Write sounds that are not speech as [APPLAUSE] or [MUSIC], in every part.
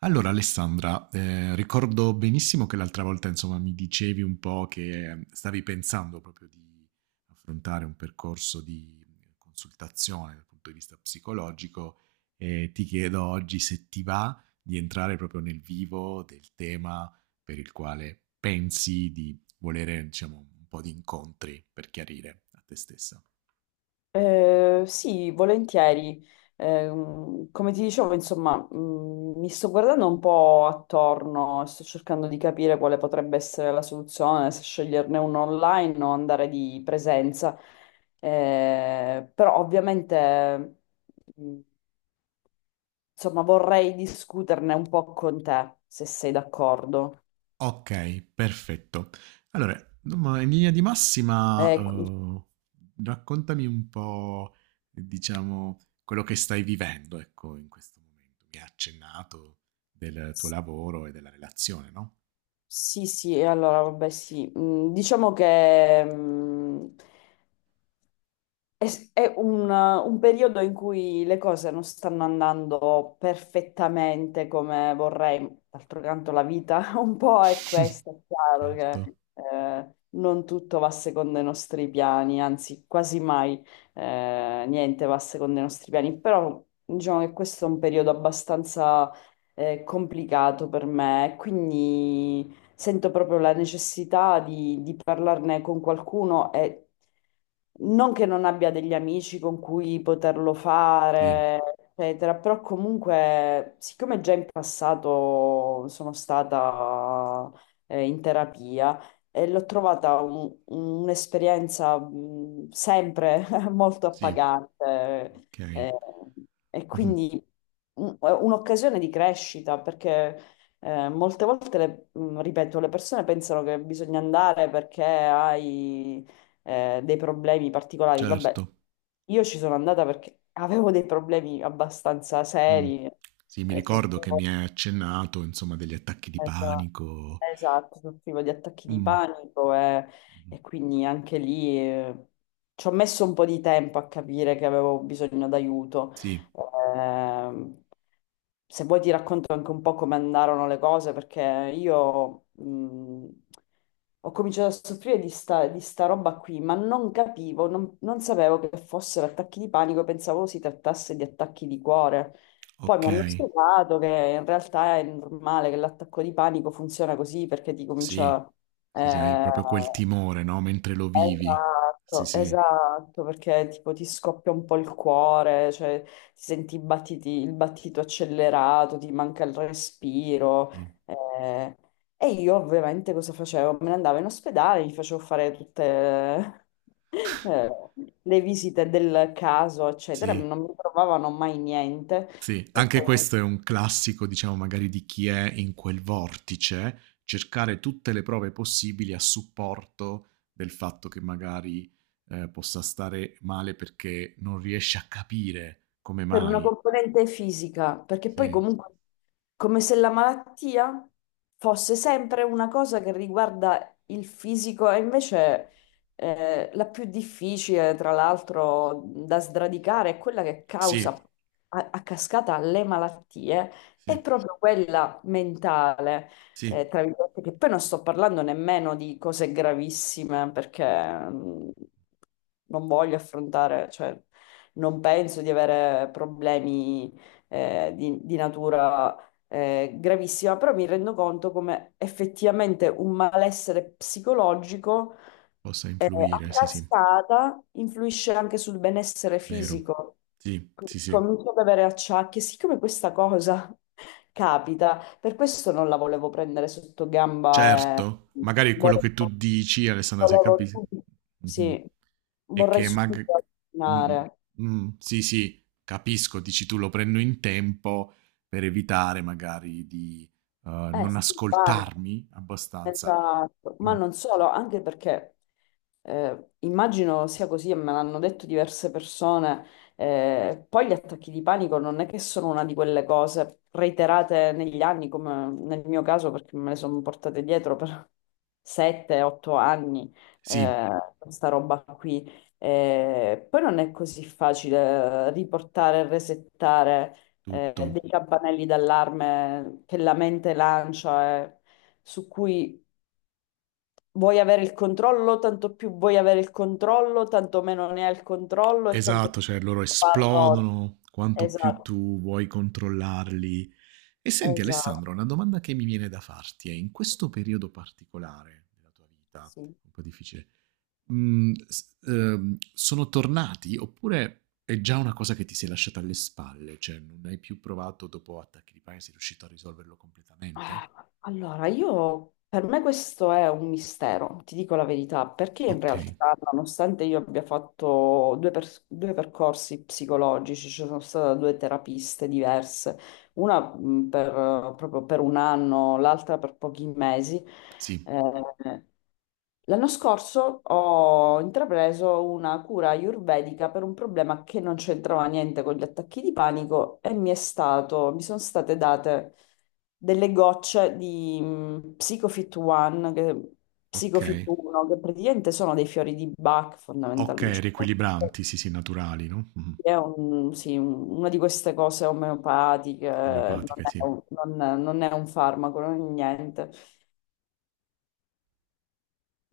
Allora Alessandra, ricordo benissimo che l'altra volta, insomma, mi dicevi un po' che stavi pensando proprio di affrontare un percorso di consultazione dal punto di vista psicologico e ti chiedo oggi se ti va di entrare proprio nel vivo del tema per il quale pensi di volere, diciamo, un po' di incontri per chiarire a te stessa. Sì, volentieri. Come ti dicevo, insomma, mi sto guardando un po' attorno e sto cercando di capire quale potrebbe essere la soluzione, se sceglierne uno online o andare di presenza. Però ovviamente, mh, insomma, vorrei discuterne un po' con te, se sei d'accordo. Okay, perfetto. Allora, insomma, in linea di massima, Eh, qu- raccontami un po', diciamo, quello che stai vivendo, ecco, in questo momento. Mi hai accennato del tuo s- lavoro e della relazione, no? sì, sì, allora vabbè, sì. Diciamo che È, è un periodo in cui le cose non stanno andando perfettamente come vorrei. D'altro canto, la vita [LAUGHS] un po' è [LAUGHS] questa, è chiaro Certo, che non tutto va secondo i nostri piani, anzi, quasi mai niente va secondo i nostri piani. Però diciamo che questo è un periodo abbastanza complicato per me, quindi sento proprio la necessità di parlarne con qualcuno e non che non abbia degli amici con cui poterlo sì, fare, eccetera, però comunque, siccome già in passato sono stata in terapia, e l'ho trovata un'esperienza sempre [LAUGHS] molto sì, appagante, okay. eh, e Mh-mh, quindi un'occasione di crescita perché molte volte, ripeto, le persone pensano che bisogna andare perché hai dei problemi particolari. certo. Vabbè, io ci sono andata perché avevo dei problemi abbastanza Mh. seri. Sì, mi ricordo che mi hai accennato, insomma, degli attacchi di Esatto, panico. esatto, sono privo di attacchi di Mh, panico mh-mh. e quindi anche lì ci ho messo un po' di tempo a capire che avevo bisogno d'aiuto. Sì, Ehm, Se vuoi ti racconto anche un po' come andarono le cose, perché io ho cominciato a soffrire di sta roba qui, ma non capivo, non sapevo che fossero attacchi di panico, pensavo si trattasse di attacchi di cuore. Poi mi hanno okay. spiegato che in realtà è normale, che l'attacco di panico funziona così perché ti Sì, comincia... sì, sì, hai eh, proprio quel timore, no, mentre lo vivi. Sì, esatto, sì, esatto, perché tipo ti scoppia un po' il cuore, cioè ti senti il battito accelerato, ti manca il respiro. sì, eh. E io ovviamente cosa facevo? Me ne andavo in ospedale, mi facevo fare tutte... [LAUGHS] eh, le visite del caso, eccetera, sì, non mi trovavano mai niente. sì. E Anche poi questo è un classico, diciamo, magari di chi è in quel vortice, cercare tutte le prove possibili a supporto del fatto che magari possa stare male perché non riesce a capire come per una mai. componente fisica, perché poi Sì, comunque come se la malattia fosse sempre una cosa che riguarda il fisico e invece la più difficile, tra l'altro, da sradicare è quella che causa sì, a cascata le malattie, è sì, proprio quella mentale. sì, Tra virgolette, che poi non sto parlando nemmeno di cose gravissime perché non voglio affrontare, cioè, non penso di avere problemi di natura gravissima, però mi rendo conto come effettivamente un malessere psicologico possa a influire, sì, sì, cascata influisce anche sul benessere vero. fisico. Sì, Quindi sì, sì. comincio ad avere acciacchi, siccome questa cosa [LAUGHS] capita, per questo non la volevo prendere sotto gamba e Certo, magari quello volevo, che tu dici, Alessandra, se volevo capisci, subito, mhm. sì, è vorrei che mag- subito mm, alternare. mm, mm, sì, sì, capisco, dici tu lo prendo in tempo per evitare magari di Eh non sì, guarda, ascoltarmi abbastanza. esatto, ma Mm, non solo, anche perché immagino sia così e me l'hanno detto diverse persone, poi gli attacchi di panico non è che sono una di quelle cose reiterate negli anni, come nel mio caso, perché me le sono portate dietro per 7-8 anni, sì, eh, questa roba qui. Poi non è così facile riportare e resettare tutto. Dei campanelli d'allarme che la mente lancia, su cui vuoi avere il controllo, tanto più vuoi avere il controllo, tanto meno ne hai il controllo e tanto Esatto, cioè loro più parroti. esplodono quanto più Esatto, tu vuoi controllarli. E senti Alessandro, esatto, una domanda che mi viene da farti è, in questo periodo particolare della tua vita, sì. un po' difficile, mhmm, s sono tornati oppure è già una cosa che ti sei lasciata alle spalle, cioè non hai più provato dopo attacchi di panico, sei riuscito a risolverlo completamente? Ah, Allora, io per me questo è un mistero, ti dico la verità, perché in Okay, realtà, nonostante io abbia fatto due percorsi psicologici, ci sono state due terapiste diverse, una proprio per un anno, l'altra per pochi mesi. sì, eh, L'anno scorso ho intrapreso una cura ayurvedica per un problema che non c'entrava niente con gli attacchi di panico e mi sono state date delle gocce di Psicofit One, Psicofit okay. 1, che praticamente sono dei fiori di Bach Okay, fondamentalmente. Cioè, riequilibranti, sì, sì, naturali, no, mh-mh, sì, una di queste cose omeopatiche, omeopatiche, sì. Non è un farmaco, non è niente.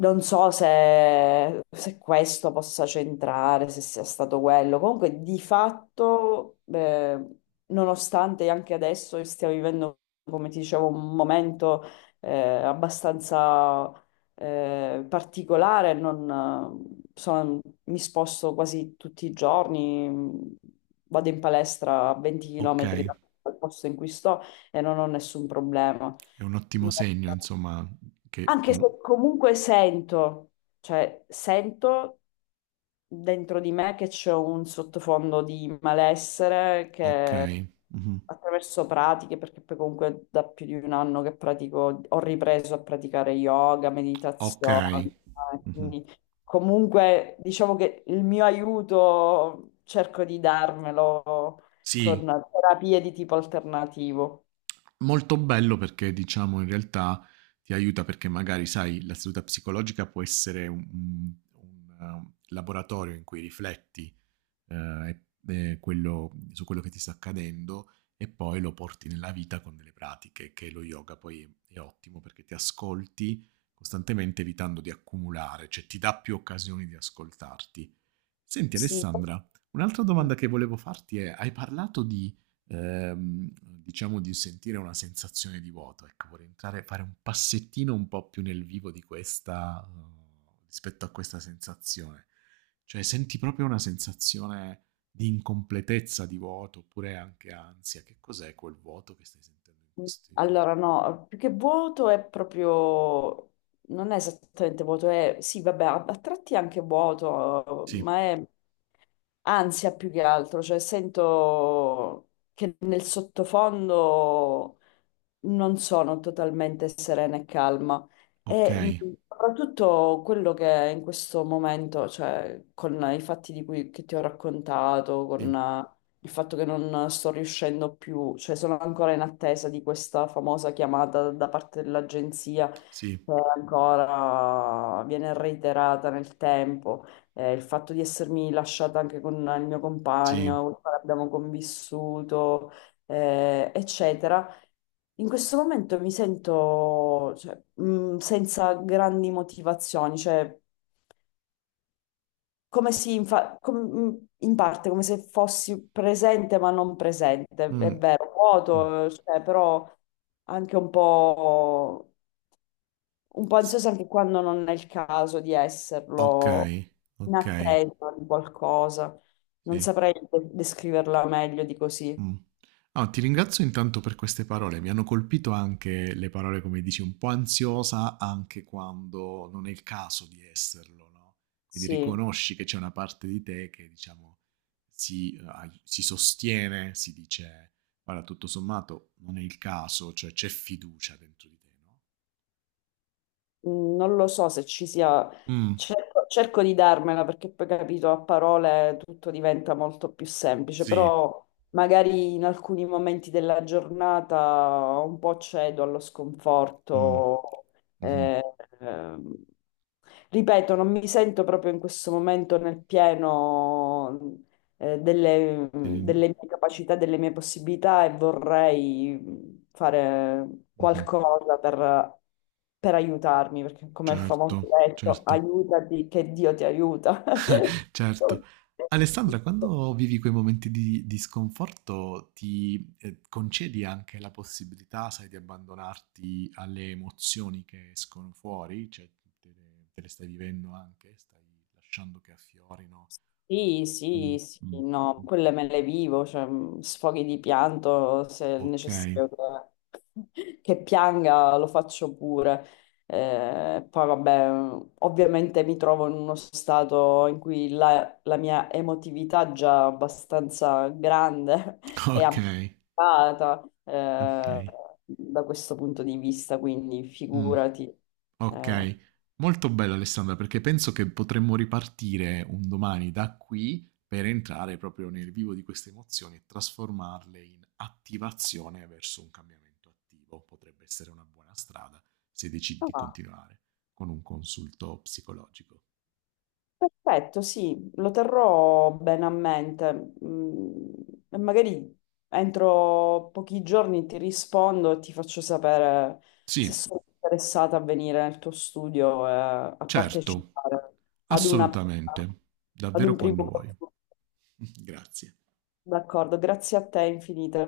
Non so se questo possa centrare, se sia stato quello. Comunque, di fatto, nonostante anche adesso stiamo vivendo, come ti dicevo, un momento abbastanza particolare, non, sono- mi sposto quasi tutti i giorni, vado in palestra a 20 km Okay, dal posto in cui sto e non ho nessun problema. è un ottimo No. segno insomma che Anche se comu comunque sento, cioè sento dentro di me che c'è un sottofondo di malessere che okay, mh-mh, attraverso pratiche, perché poi comunque da più di un anno che pratico, ho ripreso a praticare yoga, meditazione, okay, mh-mh. quindi comunque diciamo che il mio aiuto cerco di darmelo con Sì. terapie di tipo alternativo. Molto bello perché diciamo in realtà ti aiuta perché magari sai la seduta psicologica può essere un, laboratorio in cui rifletti eh, su quello che ti sta accadendo e poi lo porti nella vita con delle pratiche, che lo yoga poi è ottimo perché ti ascolti costantemente evitando di accumulare, cioè ti dà più occasioni di ascoltarti. Senti Sì, Alessandra, un'altra domanda che volevo farti è, hai parlato di, diciamo, di sentire una sensazione di vuoto, ecco, vorrei entrare, fare un passettino un po' più nel vivo di questa, rispetto a questa sensazione. Cioè, senti proprio una sensazione di incompletezza, di vuoto, oppure anche ansia. Che cos'è quel vuoto che stai sentendo in questi... allora, no, più che vuoto è proprio, non è esattamente vuoto, è, sì, vabbè, a tratti è anche vuoto, Sì, ma è ansia più che altro, cioè sento che nel sottofondo non sono totalmente serena e calma. ok, E soprattutto quello che in questo momento, cioè con i fatti di cui che ti ho raccontato, sì, con il fatto che non sto riuscendo più, cioè sono ancora in attesa di questa famosa chiamata da parte dell'agenzia sì, che ancora viene reiterata nel tempo, il fatto di essermi lasciata anche con il mio sì. compagno, con il quale abbiamo convissuto, eccetera. In questo momento mi sento, cioè, senza grandi motivazioni, cioè come si infa- com- in parte come se fossi presente ma non presente, è Mm, vero, mm. vuoto, cioè, però anche un po' S- ansiosa anche quando non è il caso di Ok, esserlo, in ok, attesa di qualcosa. Non sì. saprei descriverla meglio di così. Mh. No, ti ringrazio intanto per queste parole. Mi hanno colpito anche le parole, come dici, un po' ansiosa anche quando non è il caso di esserlo, no, quindi Sì. riconosci che c'è una parte di te che diciamo si, ai si sostiene, si dice: "Guarda, tutto sommato non è il caso", cioè c'è fiducia dentro di te, no? Non lo so se ci sia, Mh, cerco di darmela perché poi capito, a parole tutto diventa molto più semplice, sì, però magari in alcuni momenti della giornata un po' cedo allo mh, sconforto. mh-mh, eh, ehm, Ripeto, non mi sento proprio in questo momento nel pieno, ehm, delle mie capacità, delle mie possibilità e vorrei fare mh-mh, qualcosa per aiutarmi, perché come il certo, famoso detto, certo. aiutati che Dio ti aiuta. [LAUGHS] [LAUGHS] Certo. Alessandra, quando vivi quei momenti di sconforto, ti concedi anche la possibilità, sai, di abbandonarti alle emozioni che escono fuori, cioè te le stai vivendo anche, stai lasciando che affiorino. Sì, Mm, sì, sì, mm, no, mm. quelle me le vivo, cioè sfoghi di pianto se è Ok, [LAUGHS] necessario, che [LAUGHS] che pianga lo faccio pure. Poi vabbè, ovviamente mi trovo in uno stato in cui la mia emotività è già abbastanza grande [LAUGHS] e ok, abbassata ok. Da questo punto di vista, quindi Mm. figurati. Eh, Okay. Molto bello Alessandra, perché penso che potremmo ripartire un domani da qui, per entrare proprio nel vivo di queste emozioni e trasformarle in attivazione verso un cambiamento attivo. Potrebbe essere una buona strada se decidi di ah, continuare con un consulto psicologico. Perfetto, sì, lo terrò bene a mente. E magari entro pochi giorni ti rispondo e ti faccio sapere se Sì, sono interessata a venire nel tuo studio e a certo, partecipare ad una, assolutamente, ad davvero un primo quando vuoi. corso. [LAUGHS] Grazie. D'accordo, grazie a te infinite.